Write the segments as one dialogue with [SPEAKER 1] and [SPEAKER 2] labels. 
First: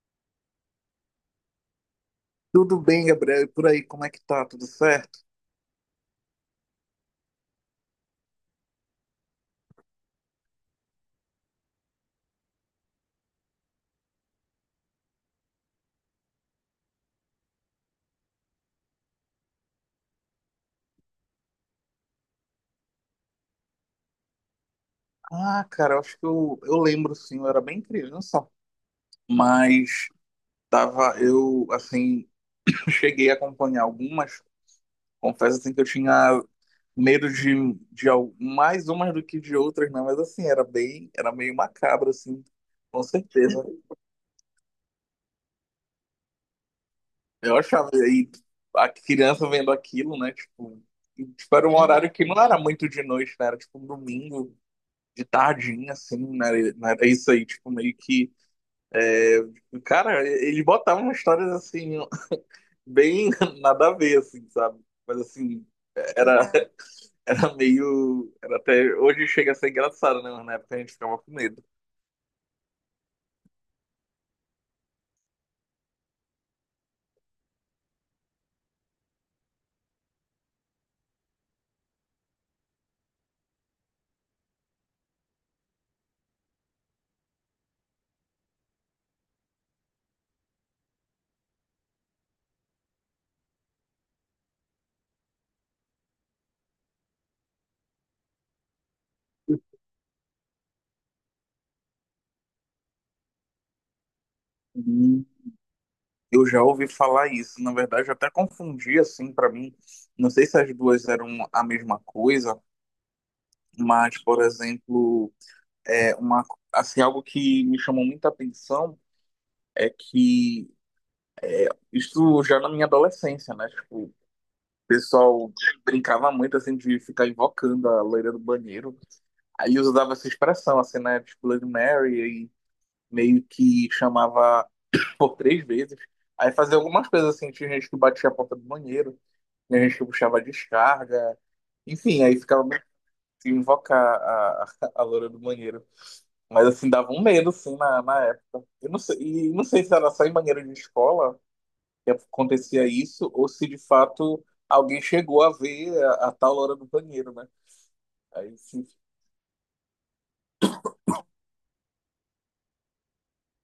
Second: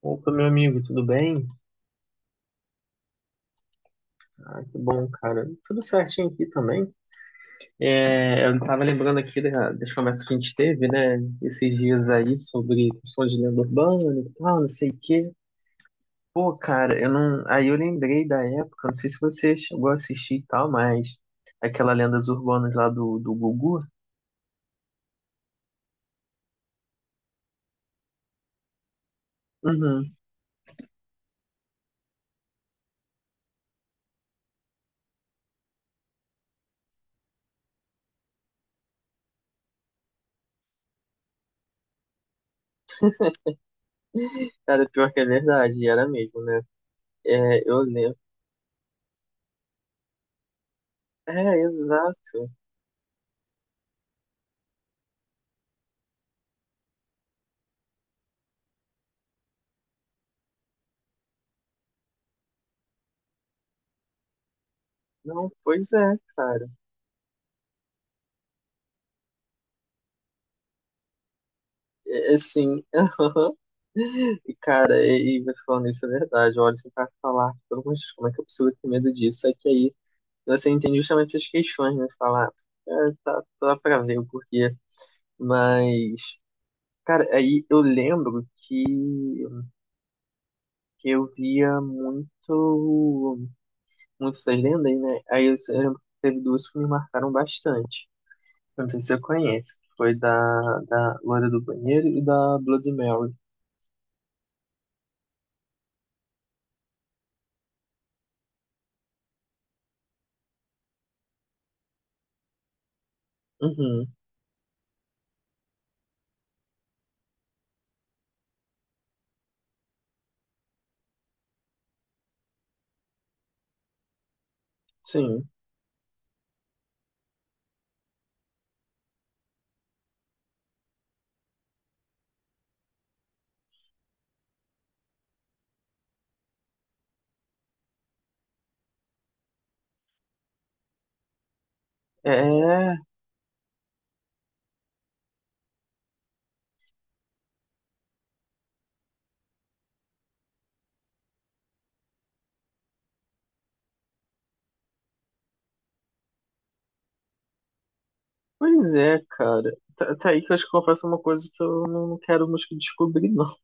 [SPEAKER 1] Opa, meu amigo, tudo bem?
[SPEAKER 2] Tudo bem, Gabriel? E por aí, como é que tá?
[SPEAKER 1] Ah,
[SPEAKER 2] Tudo
[SPEAKER 1] que bom,
[SPEAKER 2] certo?
[SPEAKER 1] cara. Tudo certinho aqui também. É, eu tava lembrando aqui das conversas que a gente teve, né, esses dias aí sobre questão de lenda urbana e tal, não sei o quê. Pô, cara, eu não. Aí eu lembrei da época, não sei se você chegou a assistir e tal, mas aquela Lendas Urbanas lá do Gugu.
[SPEAKER 2] Ah, cara, eu acho que eu lembro, sim, eu era bem criança, mas
[SPEAKER 1] Uhum.
[SPEAKER 2] tava, eu, assim, cheguei a acompanhar algumas, confesso, assim, que eu tinha medo de mais umas do que de outras, né? Mas, assim, era bem, era meio macabro, assim, com certeza.
[SPEAKER 1] Cara, pior que é verdade, era mesmo, né?
[SPEAKER 2] Eu
[SPEAKER 1] É, eu
[SPEAKER 2] achava,
[SPEAKER 1] lembro.
[SPEAKER 2] aí, a criança vendo aquilo, né, tipo, e,
[SPEAKER 1] É,
[SPEAKER 2] tipo, era um horário que não
[SPEAKER 1] exato.
[SPEAKER 2] era muito de noite, né? Era, tipo, um domingo, de tardinha, assim, né? Era isso aí, tipo, meio que. Cara, eles botavam histórias assim, bem nada a ver, assim, sabe? Mas
[SPEAKER 1] Não,
[SPEAKER 2] assim,
[SPEAKER 1] pois é,
[SPEAKER 2] era,
[SPEAKER 1] cara.
[SPEAKER 2] era meio. Era até. Hoje chega a ser engraçado, né? Mas na época a gente ficava com medo.
[SPEAKER 1] É, é sim. E, cara, e você falando isso é verdade. Olha, se o cara falar, pelo amor de Deus, como é que eu preciso ter medo disso? É que aí você entende justamente essas questões, né? Você fala, "Ah, é, tá, tá pra ver o porquê." Mas, cara, aí eu lembro que eu via muito, muito essas lendas, né? Aí eu lembro que teve duas que me marcaram bastante. Não sei se você conhece, que foi da Loira do Banheiro e da Bloody Mary.
[SPEAKER 2] Hum. Eu já ouvi falar isso. Na verdade, eu até confundi, assim, pra mim. Não sei se as duas eram a mesma coisa,
[SPEAKER 1] Uhum,
[SPEAKER 2] mas, por exemplo, é uma, assim, algo que me chamou muita atenção é que isso já na minha adolescência, né? Tipo, o
[SPEAKER 1] sim.
[SPEAKER 2] pessoal brincava muito, assim, de ficar invocando a loira do banheiro. Aí usava essa expressão, assim, né? Tipo, Bloody Mary, e meio que chamava por 3 vezes. Aí fazia algumas coisas, assim, tinha gente que batia a porta do banheiro, tinha gente que puxava a descarga. Enfim, aí ficava meio
[SPEAKER 1] É,
[SPEAKER 2] que invocar a loira do banheiro. Mas, assim, dava um medo, assim, na época. Eu não sei, e não sei se era só em banheiro de escola que acontecia isso ou se de fato alguém chegou a ver a tal hora do banheiro, né? Aí sim,
[SPEAKER 1] pois é, cara. Tá, tá aí que eu acho que confesso uma coisa que eu não quero nos descobrir, não.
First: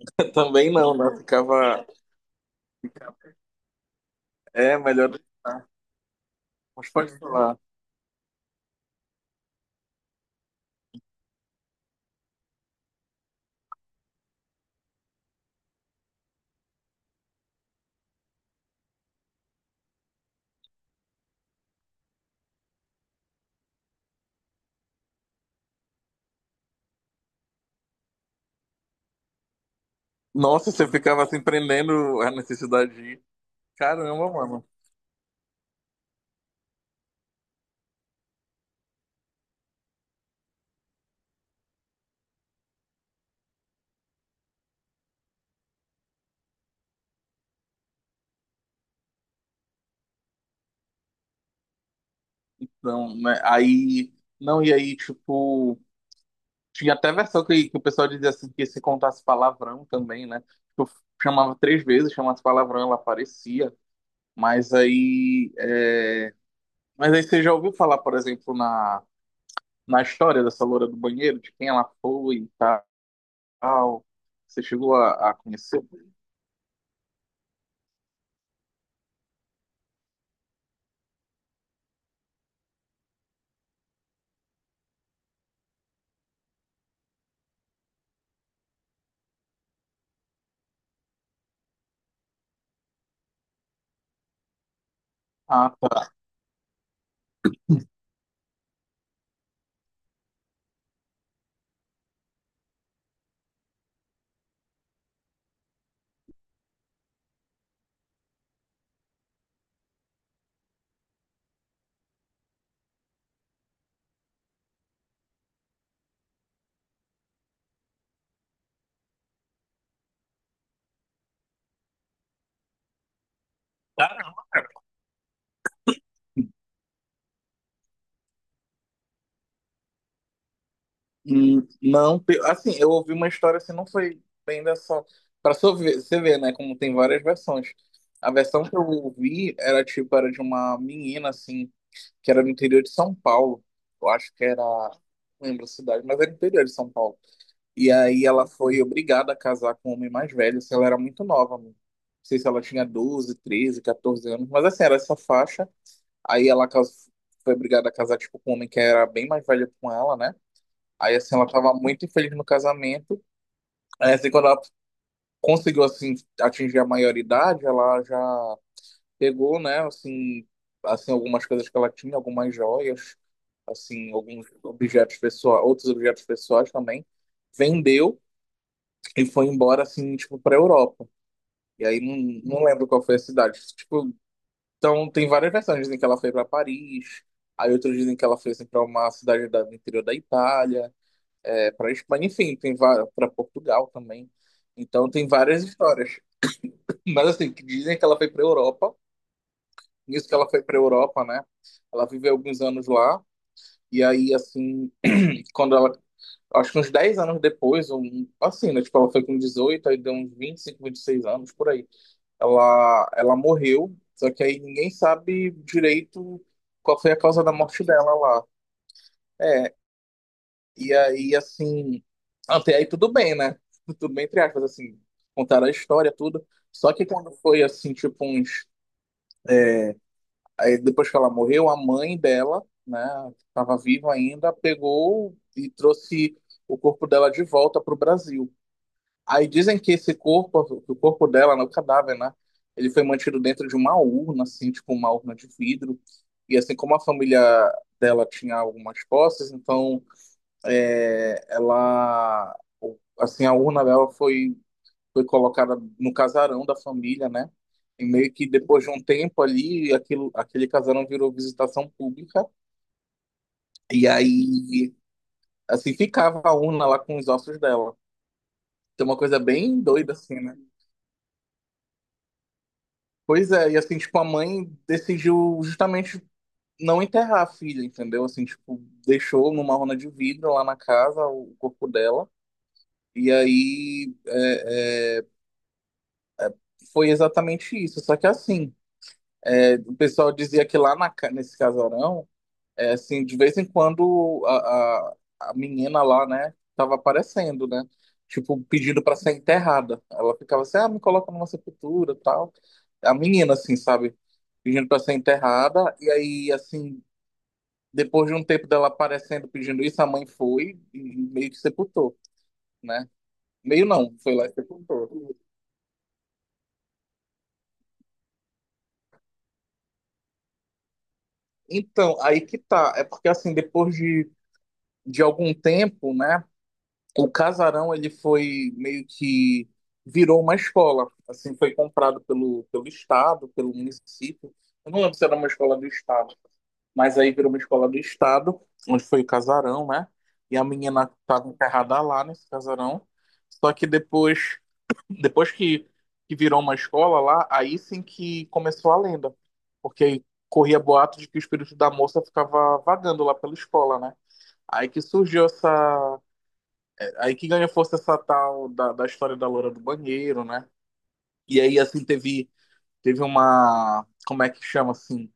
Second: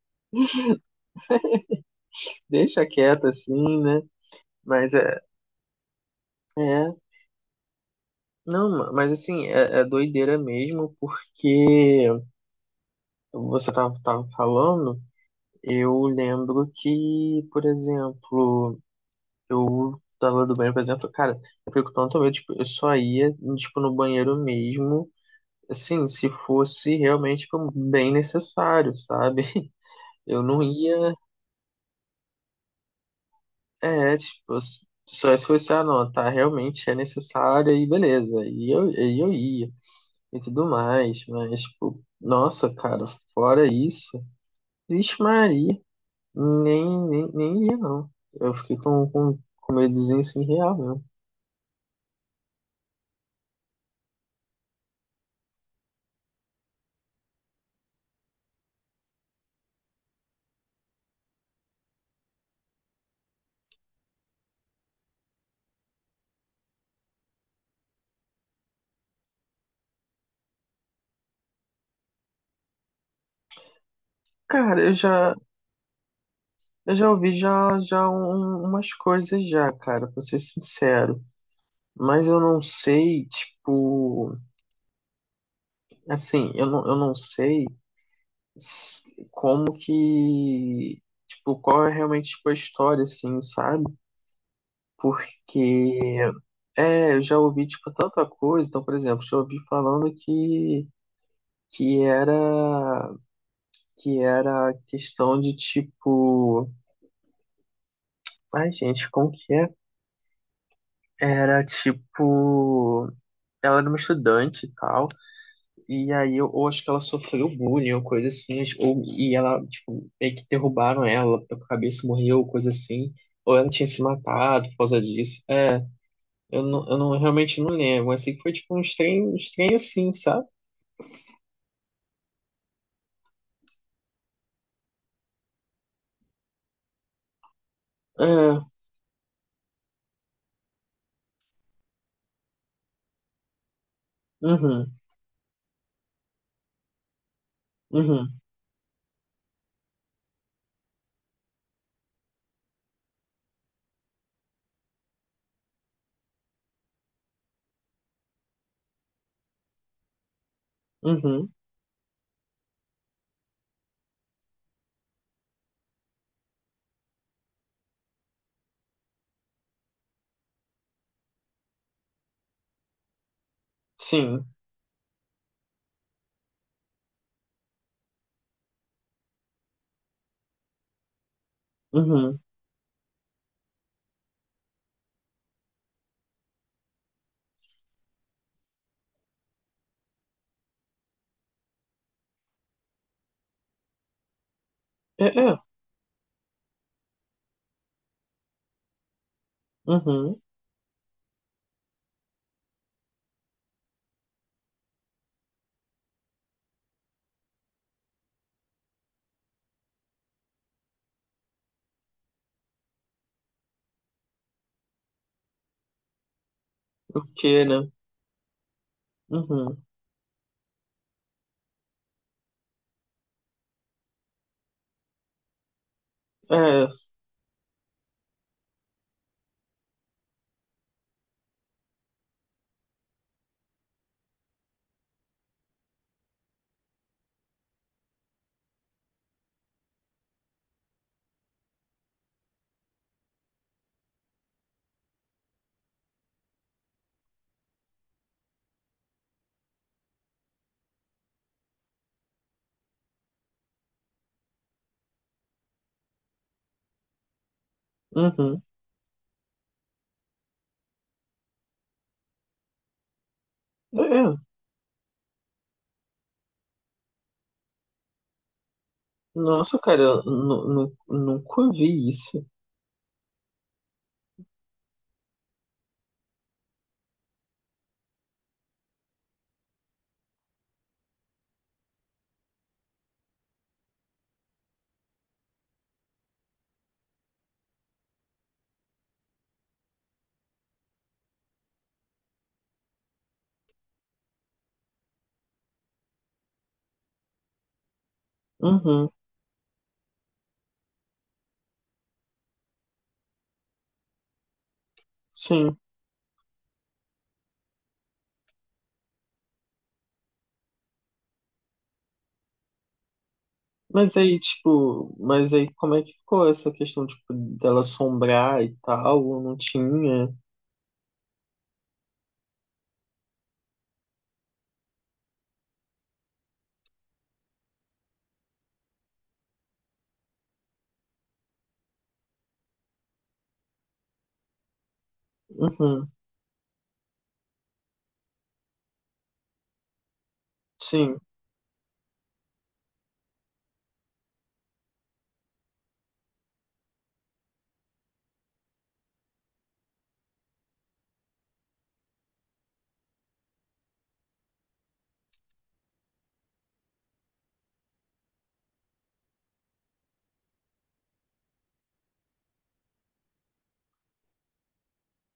[SPEAKER 2] também não, né? Ficava,
[SPEAKER 1] Deixa
[SPEAKER 2] ficava-
[SPEAKER 1] quieto assim, né?
[SPEAKER 2] é
[SPEAKER 1] Mas
[SPEAKER 2] melhor
[SPEAKER 1] é,
[SPEAKER 2] deixar. Mas
[SPEAKER 1] é.
[SPEAKER 2] pode falar.
[SPEAKER 1] Não, mas assim, é, é doideira mesmo, porque você tava falando, eu lembro que, por exemplo, eu tava do banheiro, por exemplo, cara, eu fico tanto medo, tipo, eu só ia, tipo, no banheiro mesmo, assim, se fosse realmente, tipo, bem necessário, sabe? Eu não
[SPEAKER 2] Nossa, você
[SPEAKER 1] ia.
[SPEAKER 2] ficava assim prendendo a necessidade de ir.
[SPEAKER 1] É,
[SPEAKER 2] Caramba,
[SPEAKER 1] tipo,
[SPEAKER 2] mano.
[SPEAKER 1] só se fosse, ah, não, tá, realmente é necessária e beleza, e eu ia, e tudo mais, mas, tipo, nossa, cara, fora isso, vixe Maria, nem ia, não. Eu fiquei com medozinho, assim, real mesmo.
[SPEAKER 2] Então, né? Aí, não, e aí, tipo, tinha até versão que o pessoal dizia assim que se contasse palavrão também, né? Tipo, chamava 3 vezes, chamasse palavrão, ela aparecia. Mas aí, é, mas aí você já ouviu falar, por exemplo, na, na história dessa loura do banheiro, de quem ela foi e tal? Você
[SPEAKER 1] Cara,
[SPEAKER 2] chegou a, a conhecer?
[SPEAKER 1] eu já ouvi já, já umas coisas já, cara, pra ser sincero, mas eu não sei, tipo, assim, eu não sei s- como que, tipo, qual é realmente tipo, a história, assim, sabe?
[SPEAKER 2] Ah, tá.
[SPEAKER 1] Porque, é, eu já ouvi, tipo, tanta coisa. Então, por exemplo, já ouvi falando que era, que era questão de, tipo, ai, gente, como que é? Era, tipo, ela era uma estudante e tal. E aí eu acho que ela sofreu bullying ou coisa assim, ou, e ela, tipo, meio que derrubaram ela, ela a cabeça, morreu, coisa assim, ou ela tinha se
[SPEAKER 2] Caramba.
[SPEAKER 1] matado por causa disso. É, eu não realmente não lembro, mas sei que foi tipo um estranho assim, sabe?
[SPEAKER 2] Hum. Não, assim, eu ouvi uma história assim, não foi bem dessa. Pra só ver- você ver, né, como tem várias versões. A versão
[SPEAKER 1] É,
[SPEAKER 2] que eu ouvi era tipo, era de uma menina, assim, que era no interior de São Paulo. Eu acho que era.
[SPEAKER 1] uhum,
[SPEAKER 2] Não lembro a cidade, mas era interior de São Paulo. E aí
[SPEAKER 1] uhum,
[SPEAKER 2] ela foi obrigada a casar com um homem mais velho, se ela era muito nova, mano. Não sei se ela tinha 12 13 14 anos, mas assim, era essa faixa. Aí ela cas- Foi obrigada a casar, tipo, com um homem que era bem mais velho com ela, né? Aí assim, ela
[SPEAKER 1] uhum,
[SPEAKER 2] tava muito infeliz no casamento. Aí assim, quando ela conseguiu, assim, atingir a maioridade, ela já pegou, né, assim, assim, algumas coisas que ela tinha, algumas joias, assim,
[SPEAKER 1] sim,
[SPEAKER 2] alguns objetos pessoais, outros objetos pessoais também. Vendeu e foi embora assim, tipo, pra Europa. E aí não,
[SPEAKER 1] uhum,
[SPEAKER 2] não lembro qual foi a cidade. Tipo, então tem várias versões. Dizem que ela foi pra Paris, aí outros dizem que ela foi assim, pra uma cidade da, do interior da Itália, é, pra Espanha, enfim, tem várias, pra Portugal também. Então
[SPEAKER 1] é,
[SPEAKER 2] tem
[SPEAKER 1] é,
[SPEAKER 2] várias histórias. Mas assim, que dizem que ela foi pra Europa. Nisso que
[SPEAKER 1] uhum,
[SPEAKER 2] ela foi pra Europa, né? Ela viveu alguns anos lá. E aí, assim, quando ela. Acho que uns 10 anos depois, um, assim, né? Tipo, ela foi com 18, aí deu uns 25, seis anos, por aí. Ela morreu, só que aí ninguém sabe direito qual foi a
[SPEAKER 1] o
[SPEAKER 2] causa da
[SPEAKER 1] que,
[SPEAKER 2] morte
[SPEAKER 1] né?
[SPEAKER 2] dela lá. É,
[SPEAKER 1] Uhum,
[SPEAKER 2] e aí, assim, até aí tudo bem, né? Tudo bem, entre aspas, assim, contaram a história, tudo.
[SPEAKER 1] é,
[SPEAKER 2] Só que quando foi, assim, tipo uns... Aí depois que ela morreu, a mãe dela, né, que tava viva ainda, pegou e trouxe o corpo dela de volta pro Brasil. Aí dizem que esse corpo, que o corpo dela, né, o cadáver, né? Ele foi mantido dentro de uma urna, assim, tipo uma urna de vidro. E assim como a família dela tinha algumas posses, então é, ela, o- assim, a urna dela foi colocada no casarão da família, né? E meio que
[SPEAKER 1] uhum,
[SPEAKER 2] depois de um tempo ali, aquilo, aquele casarão virou visitação pública.
[SPEAKER 1] é,
[SPEAKER 2] E
[SPEAKER 1] é.
[SPEAKER 2] aí, assim, ficava a urna lá com os ossos dela. Tem uma coisa
[SPEAKER 1] Nossa,
[SPEAKER 2] bem
[SPEAKER 1] cara,
[SPEAKER 2] doida,
[SPEAKER 1] eu
[SPEAKER 2] assim, né?
[SPEAKER 1] nunca vi isso.
[SPEAKER 2] Pois é, e assim, tipo, a mãe decidiu justamente não enterrar a filha, entendeu? Assim, tipo, deixou numa rona de vidro lá na casa o corpo dela. E aí é, é, foi exatamente isso. Só que assim, é, o pessoal dizia que lá nesse casarão, é, assim, de vez em quando a menina lá, né, tava aparecendo, né? Tipo, pedindo
[SPEAKER 1] Uhum,
[SPEAKER 2] pra ser enterrada. Ela ficava assim, ah, me coloca numa sepultura, tal. A menina, assim, sabe? Pedindo pra ser
[SPEAKER 1] sim.
[SPEAKER 2] enterrada. E aí, assim, depois de um tempo dela aparecendo pedindo isso, a mãe foi e meio que sepultou, né? Meio não,
[SPEAKER 1] Mas
[SPEAKER 2] foi
[SPEAKER 1] aí,
[SPEAKER 2] lá e
[SPEAKER 1] tipo,
[SPEAKER 2] sepultou.
[SPEAKER 1] mas aí como é que ficou essa questão, tipo, dela assombrar e tal? Não tinha?
[SPEAKER 2] Então, aí que tá. É porque, assim, depois de algum tempo, né? O casarão, ele foi meio que virou uma escola. Assim, foi comprado pelo, pelo estado, pelo município. Eu não lembro se era uma escola do
[SPEAKER 1] Uhum,
[SPEAKER 2] estado, mas aí virou uma escola do estado, onde foi o casarão, né? E a menina
[SPEAKER 1] sim,
[SPEAKER 2] estava enterrada lá nesse casarão. Só que depois, depois que virou uma escola lá, aí sim que começou a lenda. Porque aí corria boato de que o espírito da moça ficava vagando lá pela escola, né? Aí que surgiu essa. Aí que ganha força essa tal da história da loura do banheiro, né? E aí, assim, teve uma. Como é que chama assim?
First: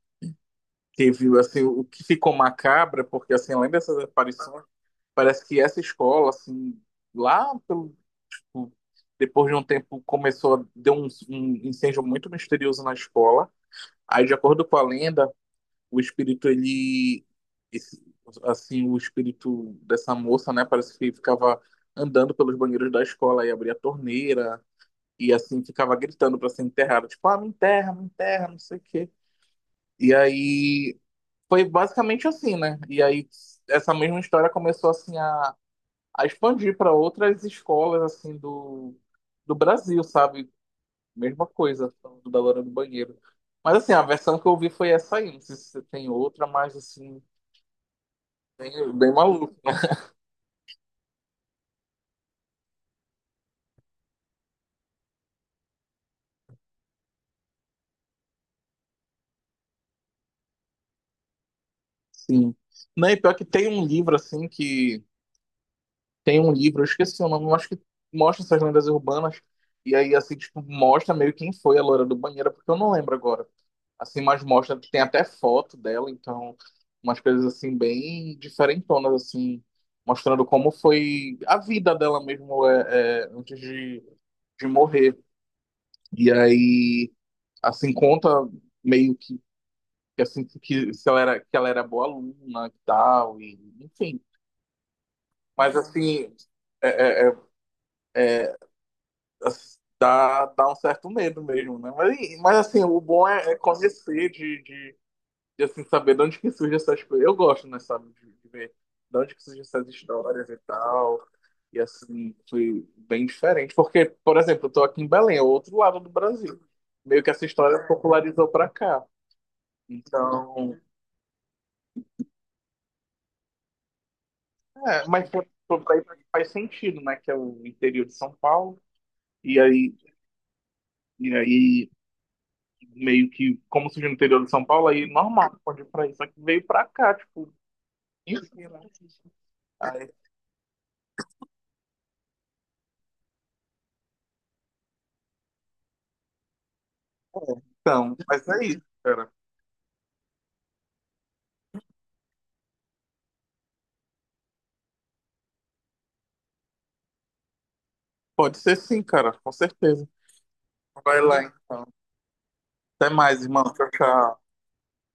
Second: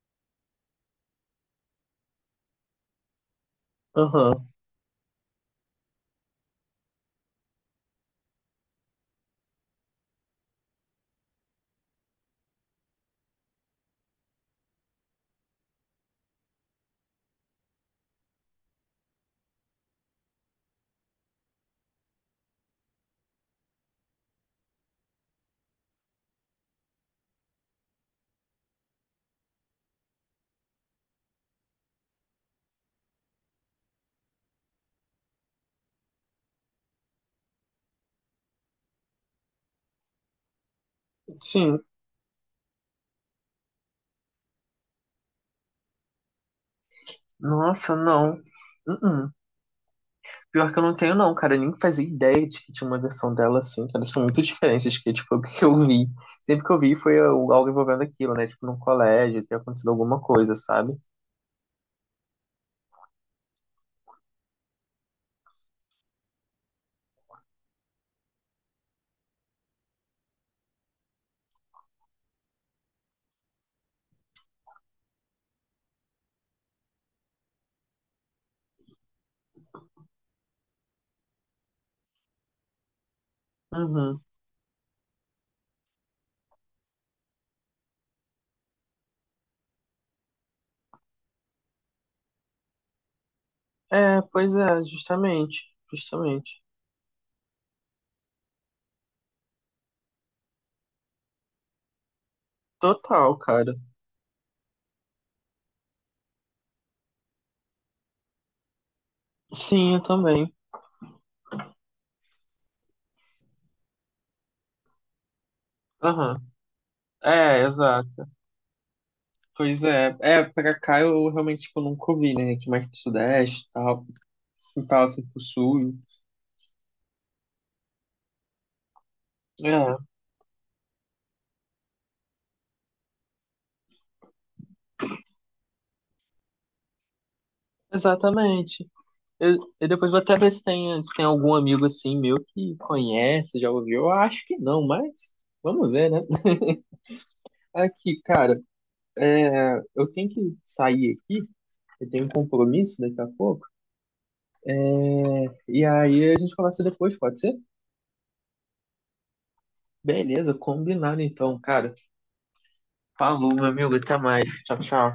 [SPEAKER 2] Teve assim, o que ficou macabra, porque assim, além dessas
[SPEAKER 1] aham,
[SPEAKER 2] aparições, parece que essa escola, assim, lá pelo. Tipo, depois de um tempo começou a deu um, um incêndio muito misterioso na escola. Aí, de acordo com a lenda, o espírito, ele. Esse- assim, o espírito dessa moça, né? Parece que ficava andando pelos banheiros da escola e abria a torneira e, assim, ficava gritando para ser enterrada. Tipo, ah, me enterra, não sei o quê. E aí. Foi basicamente assim, né? E aí, essa mesma história começou, assim, a expandir para outras escolas, assim, do Brasil, sabe? Mesma
[SPEAKER 1] sim.
[SPEAKER 2] coisa, falando da loira do banheiro. Mas assim, a versão que eu ouvi foi essa aí. Não sei se você tem outra, mas assim,
[SPEAKER 1] Nossa, não.
[SPEAKER 2] bem
[SPEAKER 1] Uhum.
[SPEAKER 2] maluco.
[SPEAKER 1] Pior que eu não tenho, não, cara. Eu nem fazia ideia de que tinha uma versão dela assim, cara. São muito diferentes que, tipo, o que eu vi. Sempre que eu vi foi algo algo envolvendo aquilo, né? Tipo, num colégio, ter acontecido alguma coisa, sabe?
[SPEAKER 2] Sim. Não, e pior que tem um livro, assim, que. Tem um livro, eu esqueci o nome, mas que mostra essas lendas urbanas. E aí, assim, tipo, mostra meio quem foi a loira do banheiro, porque eu não lembro agora. Assim, mas mostra, tem até foto dela, então, umas coisas, assim, bem diferentonas, assim, mostrando como foi a vida dela mesmo é, é, antes de,
[SPEAKER 1] Uhum.
[SPEAKER 2] de morrer. E aí, assim, conta meio que eu sinto que se ela era, que ela era boa aluna e tal, e,
[SPEAKER 1] É,
[SPEAKER 2] enfim.
[SPEAKER 1] pois é, justamente.
[SPEAKER 2] Mas assim,
[SPEAKER 1] Justamente.
[SPEAKER 2] é, é- é, as- dá, dá um certo medo mesmo, né? Mas, mas assim, o bom
[SPEAKER 1] Total,
[SPEAKER 2] é,
[SPEAKER 1] cara.
[SPEAKER 2] conhecer, saber de onde que surgem essas coisas. Eu gosto, né, sabe, de ver de onde que surgem essas
[SPEAKER 1] Sim, eu
[SPEAKER 2] histórias
[SPEAKER 1] também.
[SPEAKER 2] e tal. E assim, foi bem diferente. Porque, por exemplo, eu tô aqui em Belém, é o outro lado do
[SPEAKER 1] Aham.
[SPEAKER 2] Brasil. Meio que essa
[SPEAKER 1] É,
[SPEAKER 2] história
[SPEAKER 1] exato.
[SPEAKER 2] popularizou pra cá.
[SPEAKER 1] Pois é, é, pra
[SPEAKER 2] Então.
[SPEAKER 1] cá eu realmente, tipo, nunca ouvi, né? Aqui mais pro sudeste e tal, fui pra lá,
[SPEAKER 2] É,
[SPEAKER 1] assim,
[SPEAKER 2] mas
[SPEAKER 1] pro
[SPEAKER 2] se for
[SPEAKER 1] sul.
[SPEAKER 2] pra ir pra- faz sentido, né? Que é o interior de São Paulo. E aí,
[SPEAKER 1] É,
[SPEAKER 2] e aí meio que, como surgiu no interior de São Paulo, aí normal, pode ir pra isso. Só que veio pra cá, tipo, isso, né?
[SPEAKER 1] exatamente. Eu
[SPEAKER 2] Aí,
[SPEAKER 1] depois vou até ver se tem, algum amigo assim meu que conhece, já ouviu. Eu acho que não, mas vamos ver, né?
[SPEAKER 2] é. Então,
[SPEAKER 1] Aqui,
[SPEAKER 2] mas
[SPEAKER 1] cara,
[SPEAKER 2] é isso, cara.
[SPEAKER 1] é, eu tenho que sair aqui, eu tenho um compromisso daqui a pouco, e aí a gente conversa depois, pode ser?
[SPEAKER 2] Pode ser sim, cara, com certeza.
[SPEAKER 1] Beleza, combinado
[SPEAKER 2] Vai lá,
[SPEAKER 1] então,
[SPEAKER 2] então.
[SPEAKER 1] cara.
[SPEAKER 2] Até mais,
[SPEAKER 1] Falou, meu
[SPEAKER 2] irmão. Tchau,
[SPEAKER 1] amigo, até mais.
[SPEAKER 2] tchau.
[SPEAKER 1] Tchau, tchau.